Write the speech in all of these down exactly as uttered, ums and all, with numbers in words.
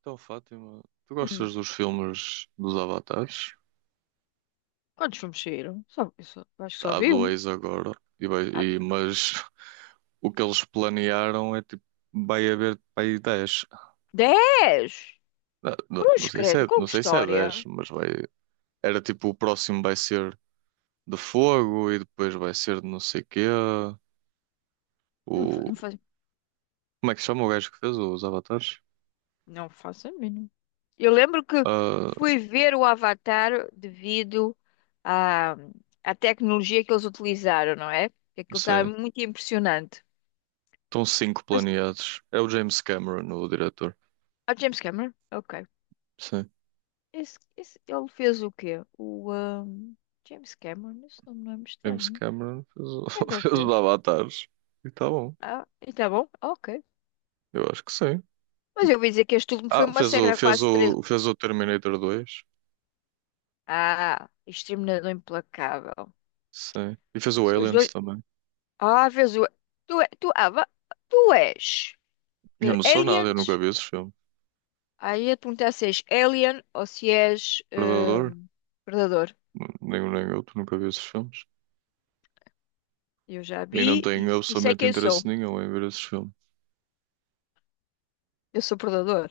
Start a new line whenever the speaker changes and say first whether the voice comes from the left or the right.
right: Então, Fátima, tu
left: Hum.
right: gostas dos filmes dos Avatares?
left: Quantos filmes saíram? Só, eu só- acho que só
right: Há
left: vi um.
right: dois agora, e vai-
left: Ah,
right: e- mas o que eles planearam é tipo, vai haver para aí dez.
left: dez!
right: Não, não- não
left: Cruz
right: sei se
left: credo,
right: é,
left: com
right: não
left: que
right: sei se é dez
left: história?
right: mas vai. Era tipo, o próximo vai ser de fogo e depois vai ser de não sei quê.
left: Não, fa-
right: O,
left: não, faz,
right: como é que se chama o gajo que fez os Avatares?
left: não faço a mínima. Eu lembro que
right: Ah,
left: fui ver o Avatar devido à, à tecnologia que eles utilizaram, não é? Que aquilo estava
right: sim,
left: muito impressionante.
right: estão cinco
left: Mas,
right: planeados. É o James Cameron, o diretor.
left: ah, James Cameron? Ok.
right: Sim.
left: Esse, esse, ele fez o quê? O ahm, James Cameron? Esse nome não é
right: James
left: estranho.
right: Cameron fez o,
left: Como é que ele
right: fez os
left: fez?
right: Avatares e está bom.
left: Ah, e tá bom? Ok.
right: Eu acho que sim.
left: Mas eu ouvi dizer que este último foi
right: Ah,
left: uma
right: fez
left: massacre
right: o,
left: há
right: fez
left: quase três.
right: o, fez o Terminator dois.
left: Ah, Exterminador Implacável.
right: Sim. E fez o
left: São os
right: Aliens
left: dois.
right: também.
left: Ah, vês o. Tu, é- tu, ah, va- Tu és
right: Eu
left: eh,
right: não sou nada, eu nunca
left: aliens?
right: vi esses filmes.
left: Aí eu ia te perguntar se és alien ou se és eh,
right: Predador,
left: predador.
right: nenhum nem outro, nunca vi esses filmes.
left: Eu já
right: E não
left: vi e,
right: tenho
left: e sei
right: absolutamente
left: quem
right: interesse
left: sou.
right: nenhum em ver esses filmes.
left: Eu sou predador.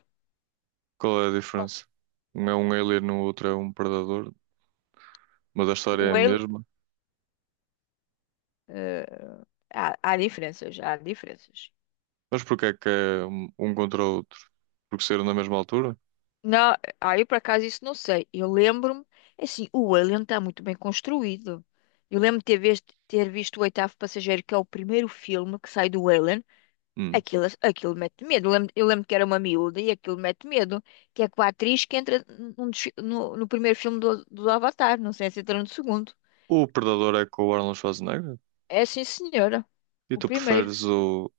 right: Qual é a
left: Como?
right: diferença? Um é um alien, o outro é um predador, mas a história é
left: O
right: a
left: alien.
right: mesma.
left: eh, há, há diferenças, há diferenças.
right: Mas porquê é que é um um contra o outro? Porque saíram na mesma altura?
left: Não, aí por acaso isso não sei. Eu lembro-me, é assim, o Alien está muito bem construído. Eu lembro de ter visto, ter visto o Oitavo Passageiro, que é o primeiro filme que sai do Alien.
right: Hum.
left: Aquilo, aquilo mete medo. Eu lembro, eu lembro que era uma miúda e aquilo mete medo. Que é com a atriz que entra num dos fi- no, no primeiro filme do, do Avatar, não sei se entra no segundo.
right: O predador é com o Arnold Schwarzenegger?
left: É sim, senhora.
right: E
left: O
right: tu
left: primeiro.
right: preferes o,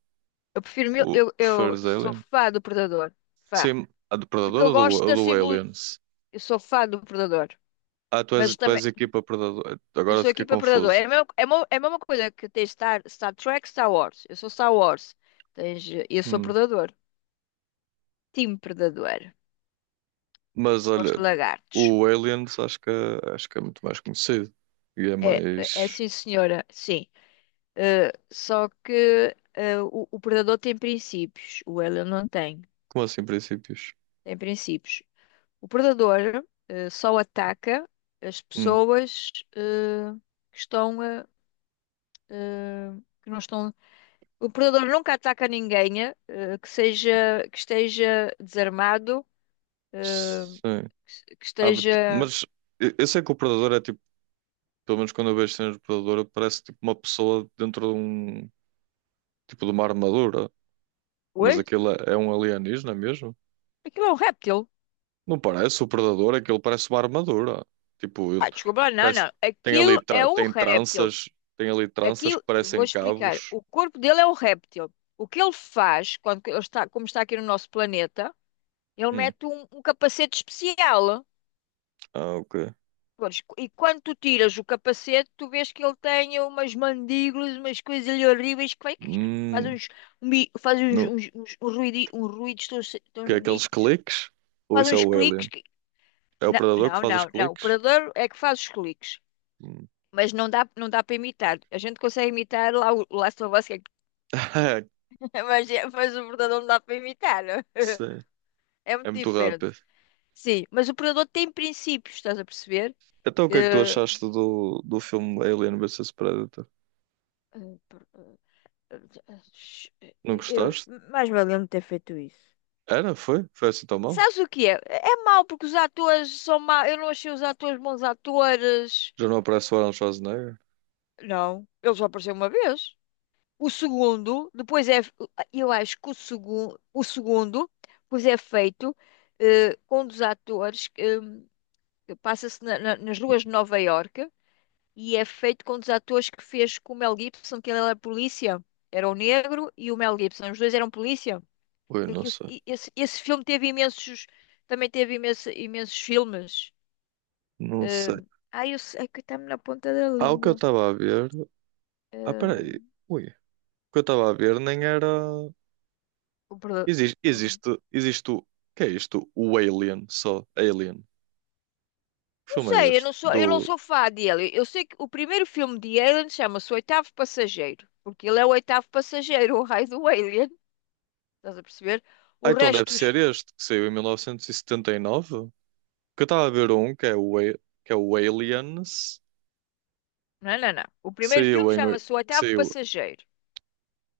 left: Eu prefiro mil,
right: o
left: eu, eu
right: preferes
left: sou
right: Alien?
left: fã do Predador. Fã.
right: Sim, a do
left: Porque
right: Predador
left: eu
right: ou do,
left: gosto
right: ou
left: da
right: do
left: simbologia.
right: Aliens?
left: Eu sou fã do Predador.
right: Ah, tu és,
left: Mas
right: tu
left: também.
right: és a equipa Predador.
left: Eu
right: Agora
left: sou
right: fiquei
left: equipe predador.
right: confuso.
left: É a mesma, é mo- é a mesma coisa que ter Star, Star Trek, Star Wars. Eu sou Star Wars. Tens, eh, eu sou
right: Hum.
left: predador. Time predador.
right: Mas
left: Gosto
right: olha,
left: de lagartos.
right: o Aliens acho que, é- acho que é muito mais conhecido. E é
left: É, é é
right: mais.
left: sim, senhora. Sim. Eh, só que eh, o, o predador tem princípios. O alien não tem.
right: Como assim, princípios?
left: Tem princípios. O predador eh, só ataca as
right: Hum.
left: pessoas eh, que estão, eh, eh, que não estão. O predador nunca ataca ninguém, eh, que seja, que esteja desarmado, eh,
right: Sim.
left: que se- que
right: Abre-te-
left: esteja.
right: Mas eu eu sei que o Predador é tipo, pelo menos quando eu vejo cenas do Predador, parece tipo uma pessoa dentro de um tipo de uma armadura. Mas
left: Oi?
right: aquilo é, é um alienígena mesmo?
left: Aquilo é um réptil?
right: Não parece o predador, aquilo parece uma armadura. Tipo, ele
left: Ah, desculpa, lá, não,
right: parece,
left: não.
right: tem ali
left: Aquilo é
right: tra-
left: um
right: tem
left: réptil.
right: tranças, tem ali tranças
left: Aquilo,
right: que
left: vou
right: parecem
left: explicar.
right: cabos.
left: O corpo dele é um réptil. O que ele faz, quando que ele está, como está aqui no nosso planeta, ele
right: Hum.
left: mete um, um capacete especial.
right: Ah, ok.
left: Pois, e quando tu tiras o capacete, tu vês que ele tem umas mandíbulas, umas coisas ali horríveis que vai, faz
right: Hum.
left: uns, um faz uns,
right: No...
left: uns, uns, uns ruidi- uns ruídos tão, se-
right: Que é
left: tão
right: aqueles
left: bonitos.
right: cliques? Ou
left: Faz
right: isso é
left: uns
right: o
left: cliques
right: alien?
left: que...
right: É o
left: Não,
right: predador que
left: não,
right: faz os
left: não, não. O
right: cliques?
left: predador é que faz os cliques.
right: Hum.
left: Mas não dá, não dá para imitar. A gente consegue imitar lá o o Last of Us, que é... mas, é- mas o predador não dá para imitar, não?
right: Sei.
left: É
right: É
left: muito
right: muito
left: diferente.
right: rápido.
left: Sim, mas o predador tem princípios, estás a perceber?
right: Então o que é que tu
left: Eh,
right: achaste do, do filme Alien versus Predator?
left: eh, per-
right: Não
left: Eu,
right: gostaste?
left: mais valia me ter feito isso.
right: Era? Foi? Foi assim tão mal?
left: Sabes o que é? É mau porque os atores são maus. Eu não achei os atores bons atores.
right: Já não aparece o Arnold Schwarzenegger?
left: Não, ele só apareceu uma vez. O segundo, depois é. Eu acho que o segundo, o segundo, pois é feito eh, com um dos atores que hum, que passa-se na- na- nas ruas de Nova Iorque e é feito com um dos atores que fez com o Mel Gibson, que ele era polícia. Era o negro e o Mel Gibson. Os dois eram polícia.
right: Ui, não
left: Aquilo-
right: sei.
left: e- esse, esse filme teve imensos. Também teve imenso- imensos filmes.
right: Não sei.
left: Ahm, Ai, eu sei é que está-me na ponta da
right: Há o que eu
left: língua.
right: estava a ver. Ah, peraí.
left: Ahm,
right: Ui. O que eu estava a ver nem era.
left: o Preda-
right: Existe,
left: o-
right: existe, existe o. Que é isto? O Alien, só. Alien. Que
left: não
right: filme é
left: sei, eu
right: este?
left: não sou,
right: Do.
left: eu não sou fã dele. Eu sei que o primeiro filme de Alien chama-se O Oitavo Passageiro, porque ele é o oitavo passageiro, o raio do Alien. Estás a perceber? O
right: Ah, então deve
left: resto. dos-
right: ser este, que saiu em mil novecentos e e setenta e nove. Que eu estava a ver um, que é o, A- que é o Aliens,
left: Não, não, não. O
right: que
left: primeiro filme
right: saiu em. oi-
left: chama-se O
right: Que
left: Oitavo
right: saiu.
left: Passageiro.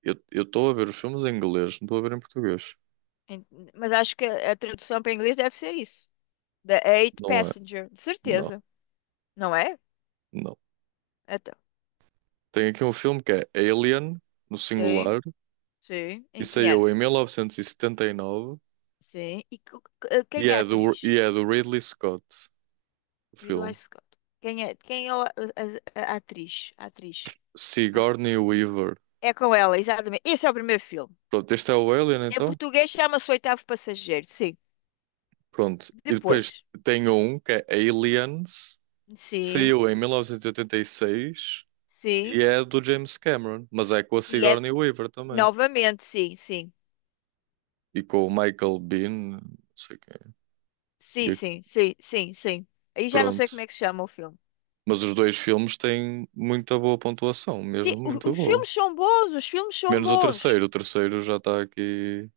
right: Eu eu estou a ver os filmes em inglês, não estou a ver em português.
left: Ent- Mas acho que a a tradução para inglês deve ser isso. The Eight
right: Não é.
left: Passenger, de
right: Não,
left: certeza, não é?
right: não. Tem aqui um filme que é Alien, no
left: Sim,
right: singular,
left: sim.
right: e
left: Em que
right: saiu
left: ano?
right: em mil novecentos e e setenta e nove
left: Sim. E que- que-
right: e
left: quem é a
right: é do,
left: atriz?
right: e é do Ridley Scott, o
left: Ridley
right: filme.
left: Scott. Quem é, quem é a, a- a- a atriz? A atriz. A atri-
right: Sigourney Weaver.
left: É com ela, exatamente. Esse é o primeiro filme.
right: Pronto, este é o Alien
left: Em
right: então.
left: português chama-se Oitavo Passageiro, sim.
right: Pronto. E depois
left: Depois.
right: tem um que é Aliens.
left: Sim,
right: Saiu em mil novecentos e oitenta e seis e oitenta e seis e
left: sim.
right: é do James Cameron, mas é com a
left: E é
right: Sigourney Weaver também.
left: novamente, sim, sim.
right: E com o Michael Bean, não sei quem é.
left: Sim,
right: E
left: sim, sim, sim, sim. Aí já não sei como é
right: pronto.
left: que se chama o filme.
right: Mas os dois filmes têm muita boa pontuação,
left: Sim,
right: mesmo
left: o-
right: muito
left: os
right: boa.
left: filmes são bons, os filmes são
right: Menos o
left: bons.
right: terceiro. O terceiro já está aqui.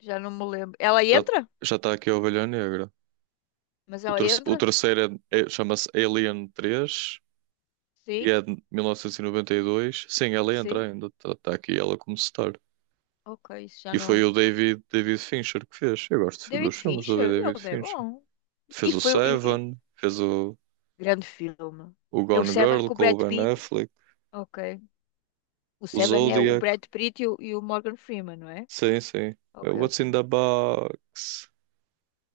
left: Já não me lembro. Ela
right: Já,
left: entra?
right: já está aqui a Ovelha Negra.
left: Mas
right: O,
left: ela
right: ter- o
left: entra?
right: terceiro é- é- chama-se Alien três. E
left: Sim,
right: é de mil novecentos e noventa e dois. Sim, ela entra
left: sim.
right: ainda. Está aqui ela como star.
left: Ok, isso já
right: E foi
left: não.
right: o David, David Fincher que fez. Eu gosto
left: David
right: dos filmes do
left: Fincher,
right: David
left: ele é
right: Fincher.
left: bom. E
right: Fez o
left: foi o e- e-
right: Seven, fez o,
left: grande filme.
right: o
left: É o
right: Gone
left: Seven
right: Girl
left: com o
right: com o
left: Brad
right: Ben
left: Pitt.
right: Affleck,
left: Ok. O
right: o
left: Seven é o
right: Zodiac.
left: Brad Pitt e o, e o Morgan Freeman, não é?
right: Sim, sim. Uh,
left: Ok,
right: what's in
left: ok.
right: the box?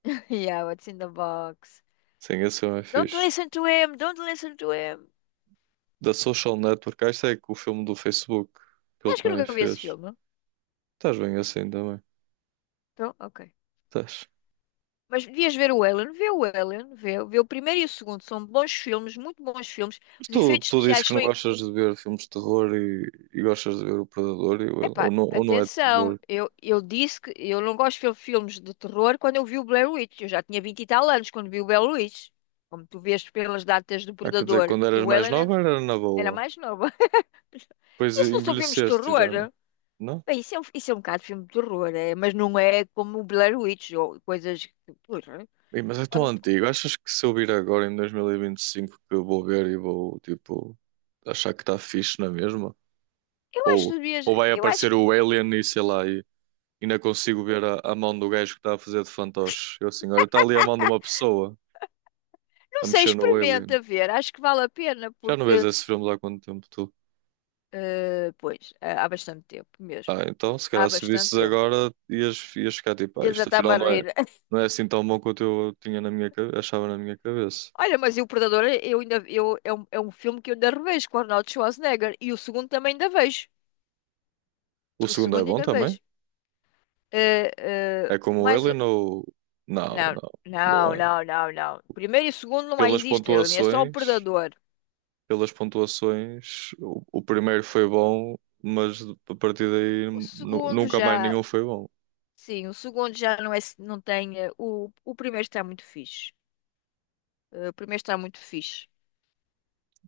left: Yeah, what's in the box?
right: Sim, esse filme é
left: Don't
right: fixe.
left: listen to him, don't listen to him.
right: Da Social Network. Ah, isto é que o filme do Facebook que ele
left: Acho que eu
right: também
left: nunca vi esse
right: fez.
left: filme.
right: Estás bem assim também.
left: Então, ok.
right: Estás.
left: Mas devias ver o Ellen, vê o Ellen, vê, vê o primeiro e o segundo. São bons filmes, muito bons filmes. Os
right: Tu,
left: efeitos
right: tu dizes
left: especiais
right: que não
left: são.
right: gostas de ver filmes de terror e, e gostas de ver O Predador, e o- ou,
left: Epá,
right: não, ou não é de
left: atenção,
right: terror?
left: eu, eu disse que eu não gosto de fil- filmes de terror quando eu vi o Blair Witch. Eu já tinha vinte e tal anos quando vi o Blair Witch. Como tu vês pelas datas do
right: Ah, quer dizer,
left: Predador.
right: quando
left: E
right: eras
left: o
right: mais
left: Alien
right: nova era na
left: era
right: boa,
left: mais nova.
right: depois
left: Isso não são filmes de
right: envelheceste e já não.
left: terror?
right: Não?
left: Bem, isso é um, isso é um bocado filme de terror, é, mas não é como o Blair Witch ou coisas que. Porra,
right: Ei, mas é tão
left: quando-
right: antigo. Achas que se eu vir agora em dois mil e e vinte e cinco que eu vou ver e vou, tipo, achar que está fixe na mesma?
left: eu acho que
right: Ou,
left: devias-
right: ou vai
left: eu acho
right: aparecer
left: que.
right: o Alien e sei lá, e e ainda consigo ver a, a mão do gajo que está a fazer de fantoche? Eu assim, olha, está ali a mão de uma pessoa
left: Não
right: a
left: sei,
right: mexer no Alien.
left: experimenta ver. Acho que vale a pena
right: Já não vês
left: porque.
right: esses filmes há quanto tempo, tu?
left: eh, pois, há há bastante tempo mesmo.
right: Ah, então, se
left: Há
right: calhar se visses
left: bastante tempo.
right: agora, ias, ias ficar tipo, ah,
left: Eles
right: isto
left: até me
right: afinal
left: a
right: não é,
left: rir.
right: não é assim tão bom quanto eu tinha na minha, cabe- achava na minha cabeça.
left: Olha, mas e o Predador, eu ainda, eu, é um, é um filme que eu ainda revejo com o Arnold Schwarzenegger. E o segundo também ainda vejo.
right: O
left: O
right: segundo é
left: segundo
right: bom
left: ainda
right: também?
left: vejo. Eh, eh,
right: É como o
left: mas,
right: Alien ou... Não,
left: não,
right: não, não
left: não,
right: é.
left: não, não, não. Primeiro e o segundo não
right: Pelas
left: existem, Aline, é só o
right: pontuações,
left: Predador.
right: pelas pontuações, o, o primeiro foi bom, mas a partir
left: O
right: daí nu-
left: segundo
right: nunca mais
left: já,
right: nenhum foi bom.
left: sim, o segundo já não é, não tem, eh, o, o primeiro está muito fixe. Eh, o primeiro está muito fixe.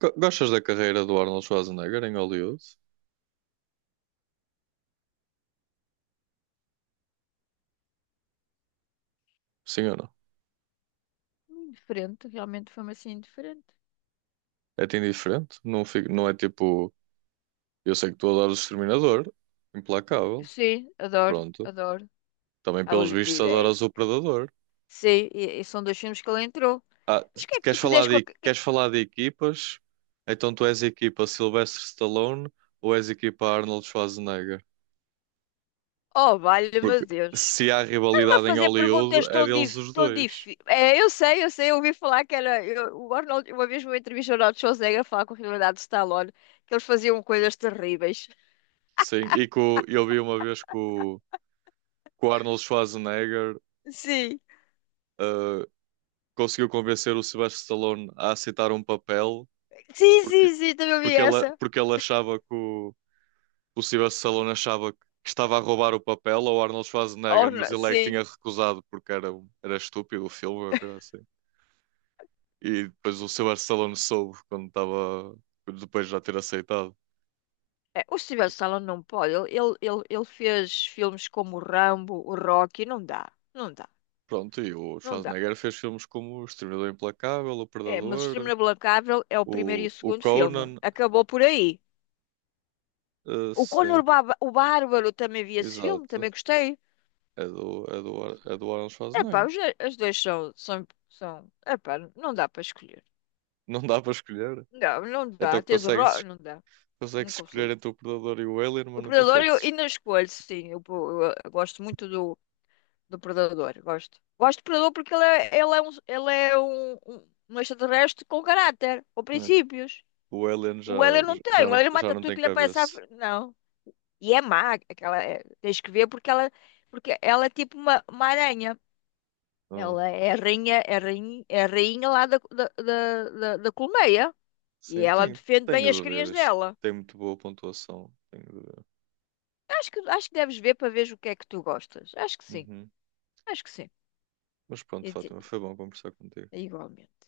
right: Go- Gostas da carreira do Arnold Schwarzenegger em Hollywood? Sim ou não?
left: Indiferente, realmente foi-me assim indiferente.
right: É-te indiferente? Não, fico, não é tipo, eu sei que tu adoras o Exterminador, implacável.
left: Sim, adoro,
right: Pronto.
left: adoro.
right: Também,
left: I
right: pelos
left: will be
right: vistos,
left: back.
right: adoras o Predador.
left: Sim, e, e são dois filmes que ele entrou.
right: Ah,
left: Mas
right: se-
left: o que é que
right: queres
left: tu
right: falar
left: quiseres com a...
right: de,
left: ca- que-
right: queres falar de equipas? Então tu és equipa Sylvester Stallone ou és equipa Arnold Schwarzenegger?
left: Oh, valha, meu
right: Porque
left: Deus.
right: se há
left: Estás-me a
right: rivalidade em
left: fazer perguntas
right: Hollywood, é
left: tão
right: deles
left: dif...
right: os
left: tão
right: dois.
left: dif... É, eu sei, eu sei, eu ouvi falar que era... eu- o Arnold, uma vez numa entrevista ao Arnold Schwarzenegger falar com a realidade de Stallone, que eles faziam coisas terríveis.
right: Sim, e que o- eu vi uma vez que o, que o Arnold Schwarzenegger
left: Sim.
right: ah, conseguiu convencer o Sylvester Stallone a aceitar um papel
left: Sim,
right: porque,
left: sim, sim, também ouvi
right: porque, ele,
left: essa.
right: porque ele achava que o, o Sylvester Stallone achava que estava a roubar o papel ao Arnold Schwarzenegger,
left: Oh,
right: mas
left: não,
right: ele é que
left: sim.
right: tinha recusado porque era, um- era estúpido o filme, ou coisa assim. E depois o Sylvester Stallone soube quando estava, depois de já ter aceitado.
left: É, o Steven Stallone não pode. Ele, ele, ele, ele fez filmes como o Rambo, o Rocky. Não dá, não dá,
right: Pronto, e o
left: não dá.
right: Schwarzenegger fez filmes como O Exterminador Implacável, O
left: É, mas o
right: Predador,
left: Exterminador Implacável é o primeiro e
right: o,
left: o
right: o
left: segundo filme.
right: Conan,
left: Acabou por aí.
right: eh,
left: O Conor
right: sim,
left: o Ba- o Bárbaro também vi esse filme,
right: exato.
left: também gostei.
right: É do, é do, Ar- é do Arnold
left: Epá,
right: Schwarzenegger.
left: os, as duas são, são, são. Epá, não dá para escolher.
right: Não dá para escolher.
left: Não, não
right: Então
left: dá. Tens o Ro...
right: consegue-se
left: Não dá.
right: consegue
left: Não
right: escolher
left: consigo.
right: entre o Predador e o Alien,
left: O
right: mas não
left: Predador eu
right: consegue-se
left: ainda escolho, sim. Eu, eu- eu gosto muito do, do Predador. Gosto. Gosto do Predador porque ele é, ele é um, ele é um, um, um extraterrestre com caráter, com
right: escolher.
left: princípios.
right: O Alien já,
left: O Alien não tem.
right: já
left: O
right: não,
left: Alien
right: já
left: mata
right: não
left: tudo
right: tem
left: que lhe aparece à
right: cabeça.
left: frente. Não. E é má. Aquela, é- tens que ver porque ela, porque ela é tipo uma, uma aranha.
right: Ah,
left: Ela é a rainha, é a rainha, é a rainha lá da, da, da, da- da colmeia. E
right: sim,
left: ela
right: tem,
left: defende bem
right: tenho
left: as
right: de ver.
left: crias
right: Isto
left: dela.
right: tem muito boa pontuação. Tenho de ver.
left: Acho que, acho que deves ver para ver o que é que tu gostas. Acho que sim,
right: Uhum.
left: acho que sim.
right: Mas pronto,
left: E te-
right: Fátima, foi bom conversar contigo.
left: Igualmente.